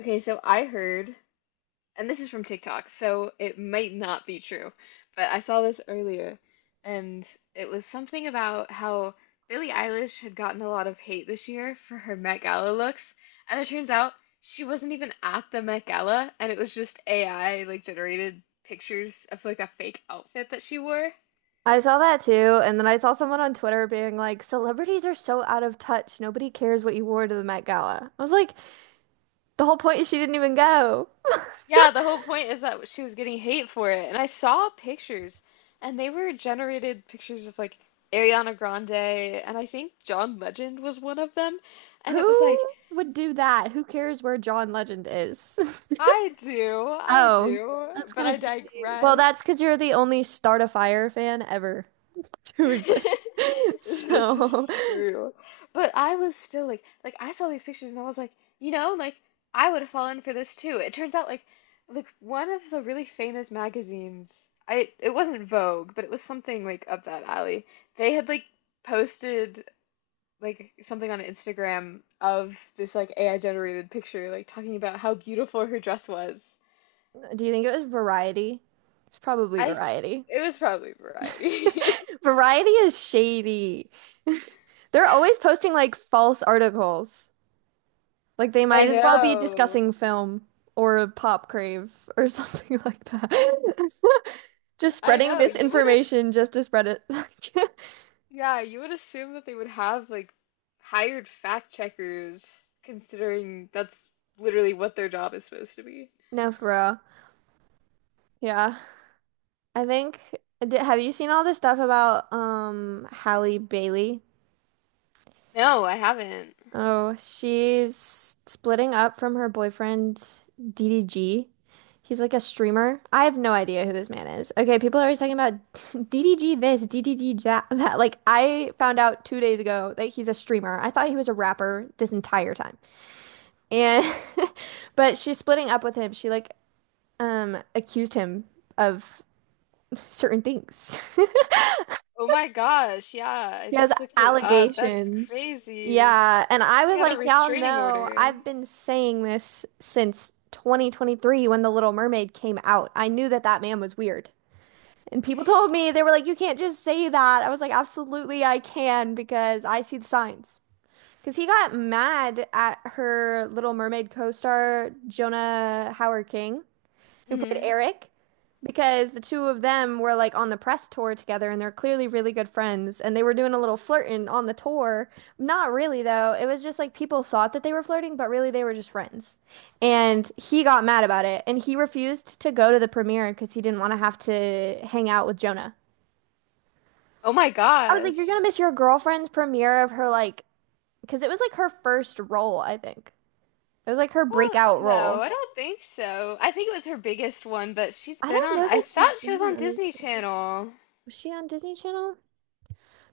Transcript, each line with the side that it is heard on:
left: Okay, so I heard, and this is from TikTok, so it might not be true, but I saw this earlier, and it was something about how Billie Eilish had gotten a lot of hate this year for her Met Gala looks, and it turns out she wasn't even at the Met Gala, and it was just AI like generated pictures of like a fake outfit that she wore.
right: I saw that too, and then I saw someone on Twitter being like, "Celebrities are so out of touch. Nobody cares what you wore to the Met Gala." I was like, "The whole point is she didn't even go.
left: Yeah, the whole point is that she was getting hate for it. And I saw pictures, and they were generated pictures of like Ariana Grande, and I think John Legend was one of them. And it was like,
right: Who would do that? Who cares where John Legend is?"
left: I
right: Oh,
left: do,
right: that's
left: but
right: kind
left: I
right: of crazy. Well, that's
left: digress.
right: because you're the only Start a Fire fan ever who exists.
left: This
right: So,
left: is true. But I was still like I saw these pictures and I was like, like I would have fallen for this too. It turns out like one of the really famous magazines, I it wasn't Vogue, but it was something like up that alley. They had like posted like something on Instagram of this like AI generated picture like talking about how beautiful her dress was.
right: do you think it was Variety? It's probably
left: I s-
right: Variety.
left: it was probably Variety.
right: Variety is shady. They're always posting like false articles. Like they
left: I
right: might as well be
left: know.
right: discussing film or pop crave or something like that. Just
left: I
right: spreading
left: know. You would have.
right: misinformation just to spread it.
left: Yeah, you would assume that they would have like hired fact checkers, considering that's literally what their job is supposed to be.
right: No, for real. Yeah. I think, have you seen all this stuff about Halle Bailey?
left: No, I haven't.
right: Oh, she's splitting up from her boyfriend DDG. He's like a streamer. I have no idea who this man is. Okay, people are always talking about DDG this, DDG that. Like, I found out 2 days ago that he's a streamer. I thought he was a rapper this entire time. And, but she's splitting up with him. She like accused him of certain things.
left: Oh my gosh, yeah, I
right: He has
left: just looked it up. That's
right: allegations.
left: crazy.
right: Yeah. And I
left: She
right: was
left: got a
right: like, y'all
left: restraining
right: know,
left: order.
right: I've been saying this since 2023 when The Little Mermaid came out. I knew that that man was weird. And people told me, they were like, you can't just say that. I was like, absolutely, I can because I see the signs. Because he got mad at her Little Mermaid co-star, Jonah Howard King who played
left: Hmm.
right: Eric, because the two of them were like on the press tour together and they're clearly really good friends and they were doing a little flirting on the tour. Not really though. It was just like people thought that they were flirting, but really they were just friends. And he got mad about it and he refused to go to the premiere because he didn't want to have to hang out with Jonah.
left: Oh my
right: I was like, you're gonna
left: gosh.
right: miss your girlfriend's premiere of her like, because it was like her first role, I think. It was like her
left: Well,
right: breakout
left: no,
right: role.
left: I don't think so. I think it was her biggest one, but she's
right: I
left: been
right: don't
left: on,
right: know
left: I
right: that she's
left: thought she
right: been
left: was
right: in
left: on
right: other.
left: Disney
right: Things.
left: Channel.
right: Was she on Disney Channel?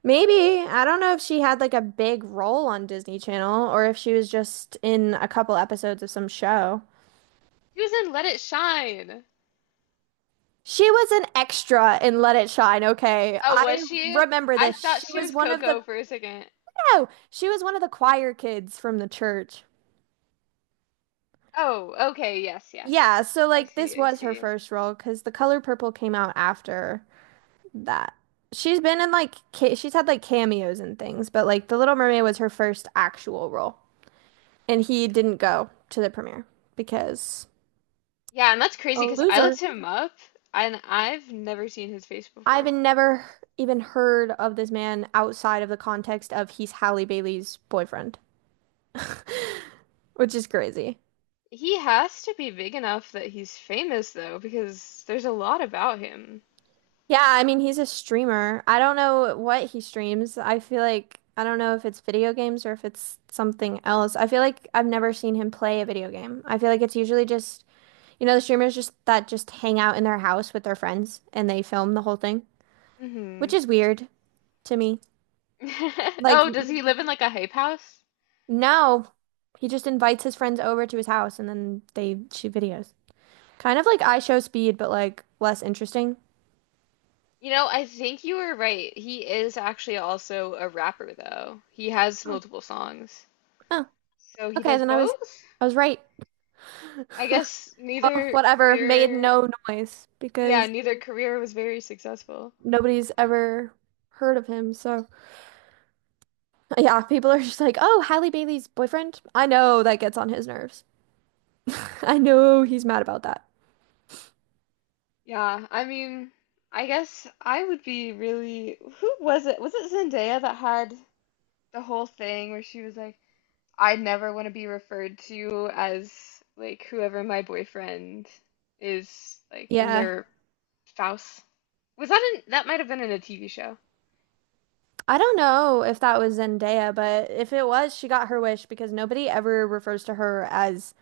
right: Maybe. I don't know if she had like a big role on Disney Channel or if she was just in a couple episodes of some show.
left: She was in Let It Shine.
right: She was an extra in Let It Shine, okay.
left: Oh,
right: I
left: was she?
right: remember
left: I
right: this.
left: thought
right: She
left: she
right: was
left: was
right: one of the
left: Coco for a second.
right: No, she was one of the choir kids from the church.
left: Oh, okay. Yes, yes,
right: Yeah,
left: yes.
right: so
left: I
right: like this
left: see, I
right: was her
left: see.
right: first role because The Color Purple came out after that. She's been in like ca she's had like cameos and things, but like The Little Mermaid was her first actual role. And he didn't go to the premiere because
left: Yeah, and that's
right: A
left: crazy because I
right: loser.
left: looked him up and I've never seen his face
right: I've
left: before.
right: never even heard of this man outside of the context of he's Halle Bailey's boyfriend, which is crazy.
left: He has to be big enough that he's famous though, because there's a lot about him.
right: Yeah, I mean, he's a streamer. I don't know what he streams. I feel like I don't know if it's video games or if it's something else. I feel like I've never seen him play a video game. I feel like it's usually just, you know, the streamers just that just hang out in their house with their friends and they film the whole thing, which
left: Mm-hmm.
right: is weird to me. Like
left: Oh, does he live in like a hype house?
right: No, he just invites his friends over to his house and then they shoot videos. Kind of like I Show Speed, but like less interesting.
left: You know, I think you were right. He is actually also a rapper though. He has
right: Oh,
left: multiple songs.
right: oh,
left: So he
right: okay,
left: does
right: then
left: both?
right: I was right.
left: I guess
right: Well,
left: neither
right: whatever, made
left: career,
right: no noise
left: yeah,
right: because
left: neither career was very successful.
right: nobody's ever heard of him. So yeah, people are just like, "Oh, Halle Bailey's boyfriend?" I know that gets on his nerves. I know he's mad about that.
left: Yeah, I mean, I guess I would be really. Who was it? Was it Zendaya that had the whole thing where she was like, I never want to be referred to as like whoever my boyfriend is, like, and
right: Yeah.
left: their spouse? Was that in, that might have been in a TV show.
right: I don't know if that was Zendaya, but if it was, she got her wish because nobody ever refers to her as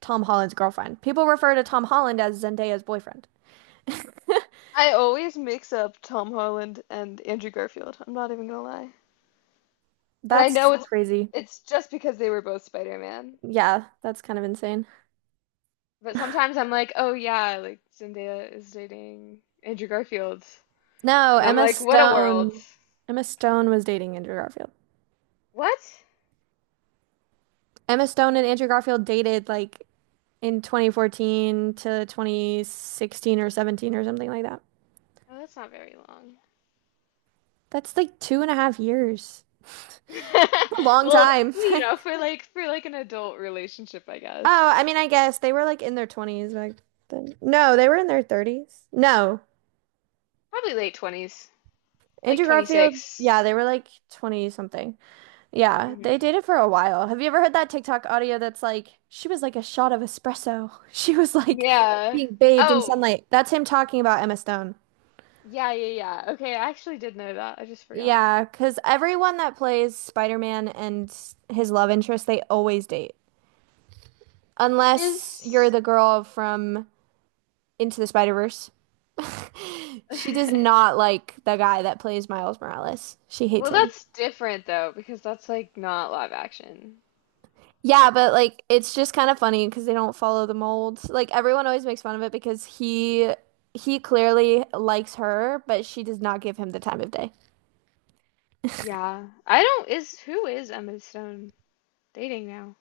right: Tom Holland's girlfriend. People refer to Tom Holland as Zendaya's boyfriend.
left: I always mix up Tom Holland and Andrew Garfield. I'm not even gonna lie. And I
right: That's
left: know
right: crazy.
left: it's just because they were both Spider-Man.
right: Yeah, that's kind of insane.
left: But sometimes I'm like, oh yeah, like Zendaya is dating Andrew Garfield.
right: No,
left: And I'm
right: Emma
left: like, what a world.
right: Stone. Emma Stone was dating Andrew Garfield.
left: What?
right: Emma Stone and Andrew Garfield dated like in 2014 to 2016 or 17 or something like that.
left: Oh, that's not very long.
right: That's like 2.5 years. A long
left: Well,
right: time.
left: you know, for like an adult relationship, I guess.
right: Oh, I mean, I guess they were like in their 20s back then. No, they were in their 30s. No.
left: Probably late 20s, like
right: Andrew Garfield,
left: 26.
right: yeah, they were like 20 something. Yeah, they
left: Hmm.
right: dated for a while. Have you ever heard that TikTok audio that's like, she was like a shot of espresso? She was like
left: Yeah.
right: being bathed in
left: Oh,
right: sunlight. That's him talking about Emma Stone.
left: yeah, yeah, yeah. Okay, I actually did know that. I just forgot.
right: Yeah, because everyone that plays Spider-Man and his love interest, they always date. Unless you're
left: Is
right: the girl from Into the Spider-Verse. She does not like the guy that plays Miles Morales. She hates
left: well,
right: him.
left: that's different though, because that's like not live action.
right: Yeah, but like it's just kind of funny because they don't follow the mold. Like everyone always makes fun of it because he clearly likes her, but she does not give him the time of day.
left: Yeah. I don't is who is Emma Stone dating now?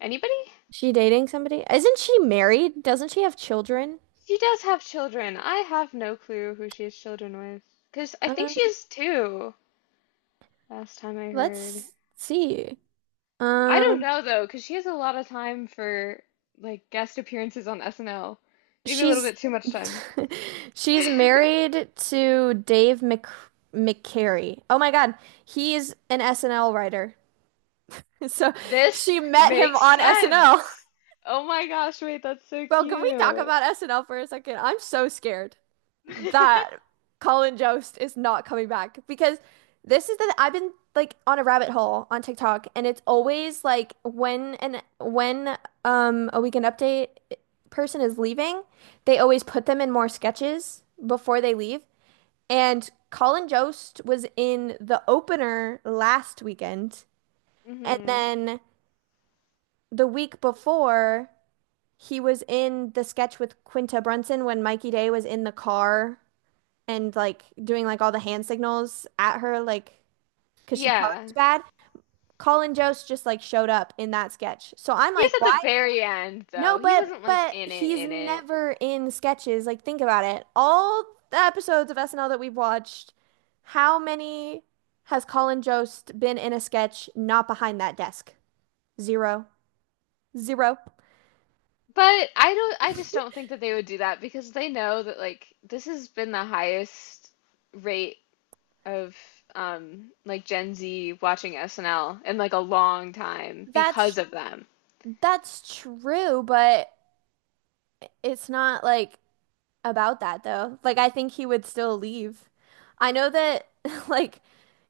left: Anybody?
right: She dating somebody? Isn't she married? Doesn't she have children?
left: She does have children. I have no clue who she has children with. 'Cause I think she
right: Um,
left: has two, last time I heard.
right: let's see.
left: I don't
right: Um,
left: know though, 'cause she has a lot of time for like guest appearances on SNL. Maybe a little
right: She's
left: bit too much time.
right: she's married to Dave Mc McCary. Oh my God, he's an SNL writer. So
left: This
right: she met him
left: makes
right: on SNL.
left: sense. Oh my gosh, wait, that's so
right: Bro, can we talk
left: cute.
right: about SNL for a second? I'm so scared that Colin Jost is not coming back because this is the I've been like on a rabbit hole on TikTok and it's always like when a weekend update person is leaving, they always put them in more sketches before they leave. And Colin Jost was in the opener last weekend and
left: Mm-hmm.
right: then the week before he was in the sketch with Quinta Brunson when Mikey Day was in the car and like doing like all the hand signals at her, like because she
left: Yeah.
right: parked bad. Colin Jost just like showed up in that sketch. So I'm
left: He
right: like,
left: was at the
right: why?
left: very end
right: No,
left: though. He
right: but
left: wasn't like
right: but
left: in it
right: he's
left: in it.
right: never in sketches. Like think about it. All the episodes of SNL that we've watched, how many has Colin Jost been in a sketch not behind that desk? Zero. Zero.
left: But I just don't think that they would do that because they know that like this has been the highest rate of like Gen Z watching SNL in like a long time because
right: That's
left: of them.
right: that's true, but it's not like about that though. Like I think he would still leave. I know that like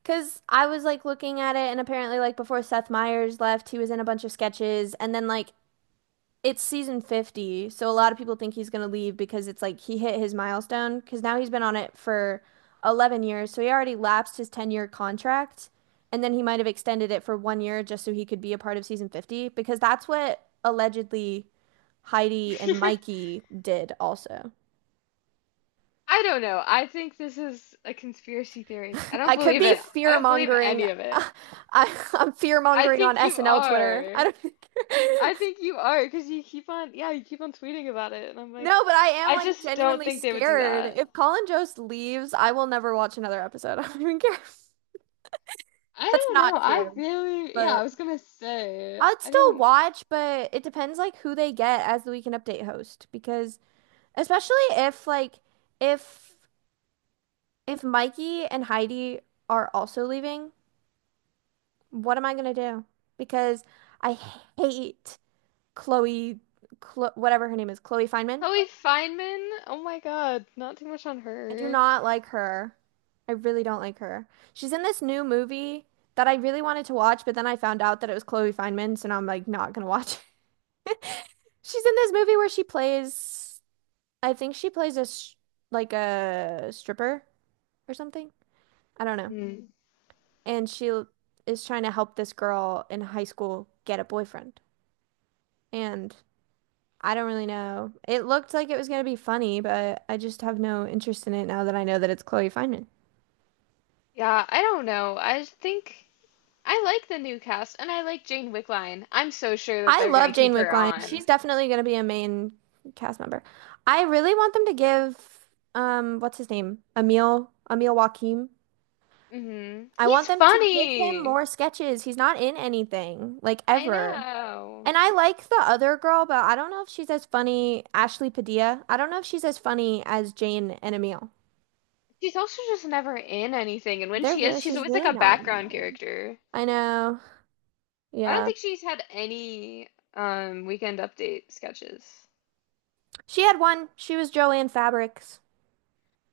right: because I was like looking at it and apparently like before Seth Meyers left, he was in a bunch of sketches and then like it's season 50, so a lot of people think he's gonna leave because it's like he hit his milestone because now he's been on it for 11 years, so he already lapsed his 10-year contract and then he might have extended it for 1 year just so he could be a part of season 50 because that's what allegedly Heidi and Mikey did also.
left: I don't know. I think this is a conspiracy theory. I don't
right: I could
left: believe
right: be
left: it. I
right: fear
left: don't believe
right: mongering.
left: any of it.
right: I'm fear
left: I
right: mongering on
left: think you
right: SNL Twitter. I
left: are.
right: don't think...
left: I think you are because you keep on, yeah, you keep on tweeting about it, and I'm like,
right: No, but I am
left: I
right: like
left: just don't
right: genuinely
left: think they would do
right: scared.
left: that.
right: If Colin Jost leaves, I will never watch another episode. I don't even care.
left: I
right: That's
left: don't know.
right: not true.
left: Yeah,
right: But
left: I was gonna say,
right: I'd
left: I
right: still
left: don't.
right: watch, but it depends like who they get as the Weekend Update host because especially if like if if Mikey and Heidi are also leaving, what am I gonna do? Because I hate Chloe, Chlo whatever her name is, Chloe Fineman.
left: Chloe Fineman, oh my God, not too much on
right: I do
left: her.
right: not like her. I really don't like her. She's in this new movie that I really wanted to watch, but then I found out that it was Chloe Fineman, so now I'm like not gonna watch it. She's in this movie where she plays, I think she plays a sh like a stripper or something. I don't know.
left: Mm.
right: And is trying to help this girl in high school get a boyfriend. And I don't really know. It looked like it was going to be funny, but I just have no interest in it now that I know that it's Chloe Fineman.
left: Yeah, I don't know. I just think I like the new cast, and I like Jane Wickline. I'm so sure that
right: I
left: they're gonna
right: love Jane
left: keep her
right: Wickline.
left: on.
right: She's definitely going to be a main cast member. I really want them to give what's his name? Emil Joachim.
left: Hmm.
right: I want
left: He's
right: them to give him
left: funny.
right: more sketches. He's not in anything like
left: I
right: ever.
left: know.
right: And I like the other girl, but I don't know if she's as funny, Ashley Padilla. I don't know if she's as funny as Jane and Emil.
left: She's also just never in anything, and when she is, she's
right: She's
left: always like
right: really
left: a
right: not in
left: background
right: anything.
left: character.
right: I know.
left: I don't
right: Yeah.
left: think she's had any weekend update sketches.
right: She had one. She was Joanne Fabrics.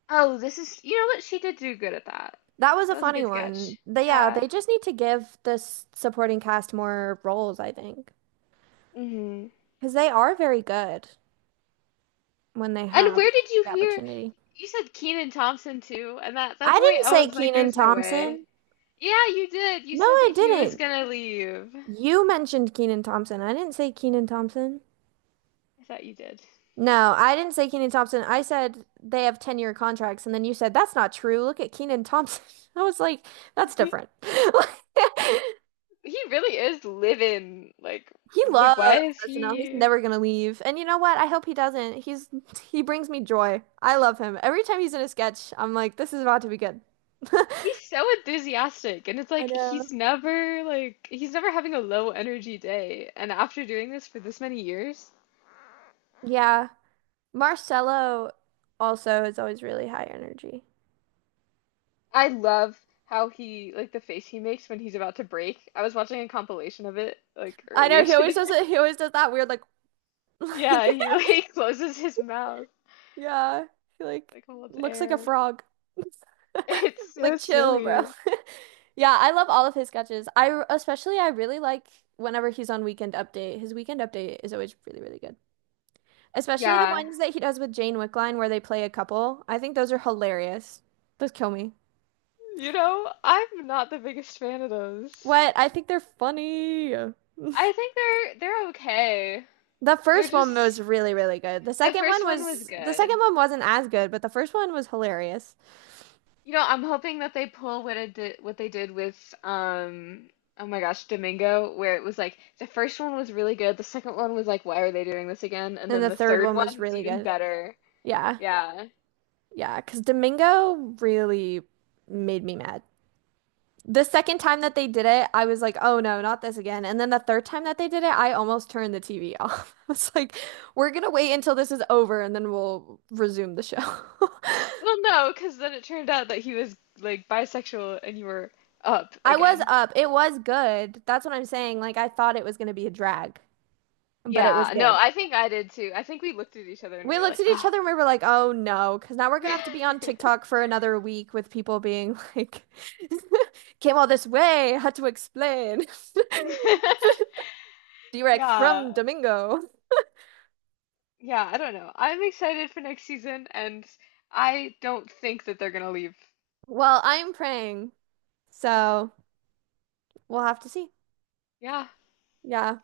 left: Oh, this is you know what? She did do good at that.
right: That was a
left: That was a
right: funny
left: good
right: one.
left: sketch.
right: They, yeah,
left: Yeah.
right: they just need to give this supporting cast more roles, I think,
left: Hmm.
right: because they are very good when they
left: And
right: have
left: where did you
right: the
left: hear?
right: opportunity.
left: You said Keenan Thompson too, and at that
right: I
left: point
right: didn't
left: I
right: say
left: was like,
right: Keenan
left: there's no
right: Thompson.
left: way. Yeah, you did. You
right: No,
left: said that
right: I
left: he was
right: didn't.
left: gonna leave.
right: You mentioned Keenan Thompson. I didn't say Keenan Thompson.
left: I thought you did.
right: No, I didn't say Keenan Thompson. I said they have 10-year contracts, and then you said that's not true. Look at Keenan Thompson. I was like, that's different.
left: He really is living like
right: He loves
left: why is
right: SNL. He's
left: he?
right: never gonna leave. And you know what? I hope he doesn't. He brings me joy. I love him. Every time he's in a sketch, I'm like, this is about to be good.
left: He's so enthusiastic, and it's
right: I
left: like
right: know.
left: he's never he's never having a low energy day. And after doing this for this many years,
right: Yeah. Marcelo also is always really high energy.
left: I love how he like the face he makes when he's about to break. I was watching a compilation of it like
right: I know
left: earlier
right: he always
left: today.
right: does it. He always does that weird like like
left: Yeah, he like closes his mouth,
right: yeah. He like
left: like holds
right: looks like a
left: air.
right: frog.
left: It's so
right: Like chill, bro.
left: silly.
right: Yeah, I love all of his sketches. I really like whenever he's on Weekend Update. His Weekend Update is always really, really good. Especially the
left: Yeah.
right: ones that he does with Jane Wickline where they play a couple. I think those are hilarious. Those kill me.
left: You know, I'm not the biggest fan of those.
right: What? I think they're funny.
left: I think they're okay.
right: The
left: They're
right: first one
left: just
right: was really, really good.
left: the first one was
right: The second
left: good.
right: one wasn't as good, but the first one was hilarious.
left: You know, I'm hoping that they pull what it did, what they did with oh my gosh, Domingo, where it was like the first one was really good, the second one was like, why are they doing this again? And
right: And
left: then
right: the
left: the
right: third
left: third
right: one
left: one
right: was
left: was
right: really
left: even
right: good.
left: better.
right: Yeah.
left: Yeah.
right: Yeah, 'cause Domingo really made me mad. The second time that they did it, I was like, oh no, not this again. And then the third time that they did it, I almost turned the TV off. I was like, we're gonna wait until this is over and then we'll resume the show.
left: Well, no, because then it turned out that he was like bisexual and you were up
right: I was
left: again.
right: up. It was good. That's what I'm saying. Like, I thought it was gonna be a drag, but it was
left: Yeah, no,
right: good.
left: I think I did too. I think we looked at each other and we
right: We
left: were
right: looked
left: like,
right: at each
left: ah.
right: other and we were like, oh no, because now we're gonna have to be on TikTok for another week with people being like, came all this way, had to explain. Direct
left: Yeah.
right: from Domingo.
left: Yeah, I don't know. I'm excited for next season, and I don't think that they're gonna leave.
right: Well, I'm praying, so we'll have to see.
left: Yeah,
right: Yeah.